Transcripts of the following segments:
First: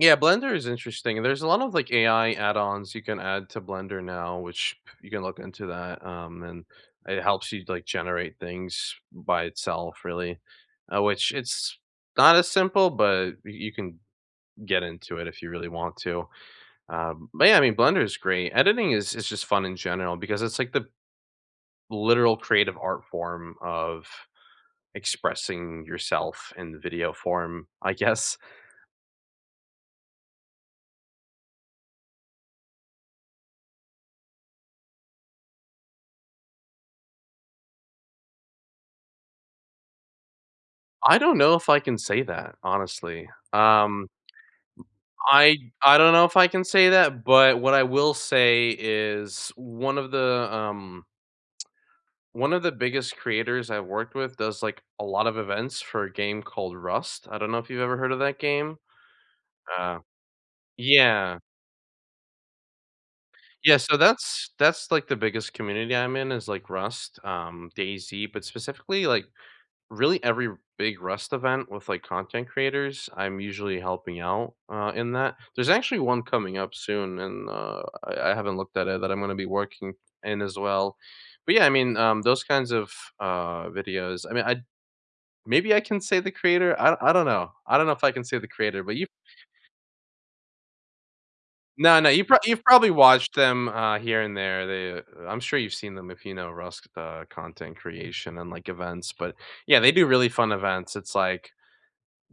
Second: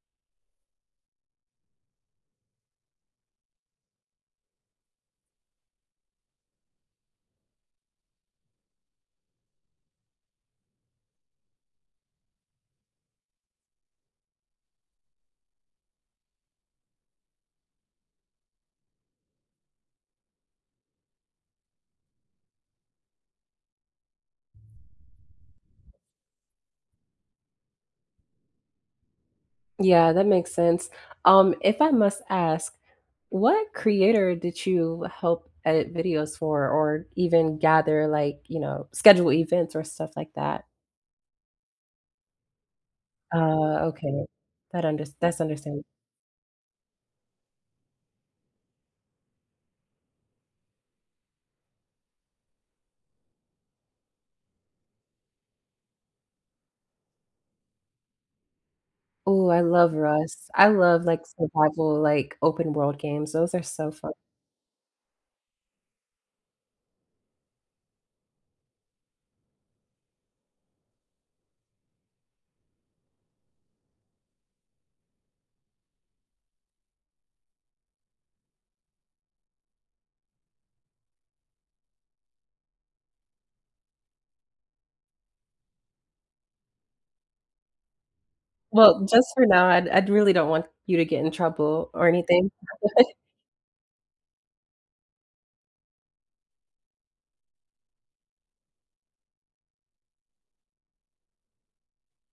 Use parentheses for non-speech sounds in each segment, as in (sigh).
Yeah, Blender is interesting, there's a lot of, like, AI add-ons you can add to Blender now, which you can look into that, um, and, it helps you, like, generate things by itself, really, uh, which it's, not as simple, but y you can get into it if you really want to. Um, but, yeah, I mean, Blender is great. Editing is is just fun in general because it's like the literal creative art form of expressing yourself in the video form, I guess? Yeah, that makes sense. Um, if I must ask, what creator did you help edit videos for, or, even, gather, like, you know, schedule events or stuff like that? I don't know if I can say that, honestly. Uh, Um okay. That under that's I understand I don't know if I can say that, but what I will say is one of the, um one of the biggest creators I worked with does, like, a lot of events for a game called Rust, I don't know if you've ever heard of that game? Ooh, I love Uh Rust. I love, like, Yeah. survival, like, open-world games, those are Yeah, so so fu that's that's, like the biggest community I'm in is, like, Rust, um, Daisy, but specifically, like, really every big Rust event with, like, content creators, I'm usually helping out, uh, in that there's actually one coming up soon and, uh, I I haven't looked at it, that I'm gonna be working in, as well. But yeah, I mean, um, those kinds of, uh, videos, I mean, I maybe I can say the creator? I I don't know. I don't know if I can say the creator, but Well, you just for now, I'd I'd really don't want you to get in trouble No, or no, you've prob anything. you've probably (chuckles) watched them, uh, here and there, they I'm sure you've seen them if you know Rust, uh, content creation and, like, events, but, yeah, they do really fun events, it's, like,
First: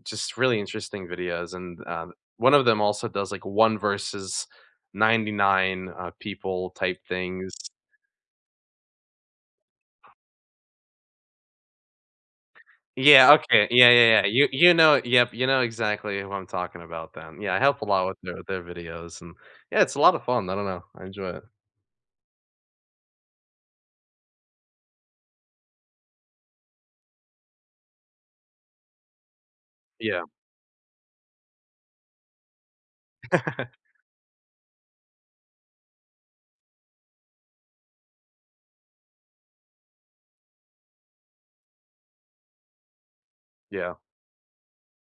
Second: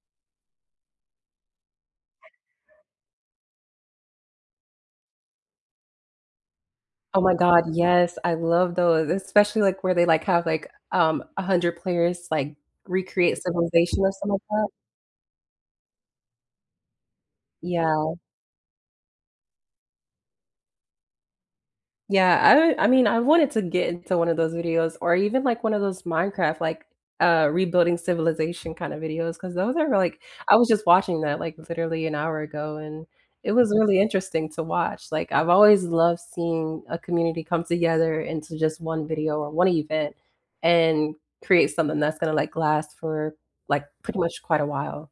just really interesting videos, and, um, one of them also does, like, one versus 99, uh, people type Oh my things. god, yes, I love those, especially, like, where they, like, have, like, um, 100 players, like, Yeah, recreate okay, yeah, civilization, or yeah, yeah, something like you that? you know yep, you know exactly who I'm talking about, then, yeah, I helped a lot Yeah. with the their videos, and yeah, it's a lotta fun, I don't know, I enjoy it. Yeah, I I mean, I wanted to get into one of those videos or even, like, one of those Minecraft, like, uh, rebuilding civilization, kinda videos, 'cause those are, like Yeah. I was just watching that, like, literally an hour ago, and it was (chuckles) really interesting to watch, like, I've always loved seeing a community come together into just one video or one event and create something that's gonna, like, last for, like, Yeah. pretty much quite a while.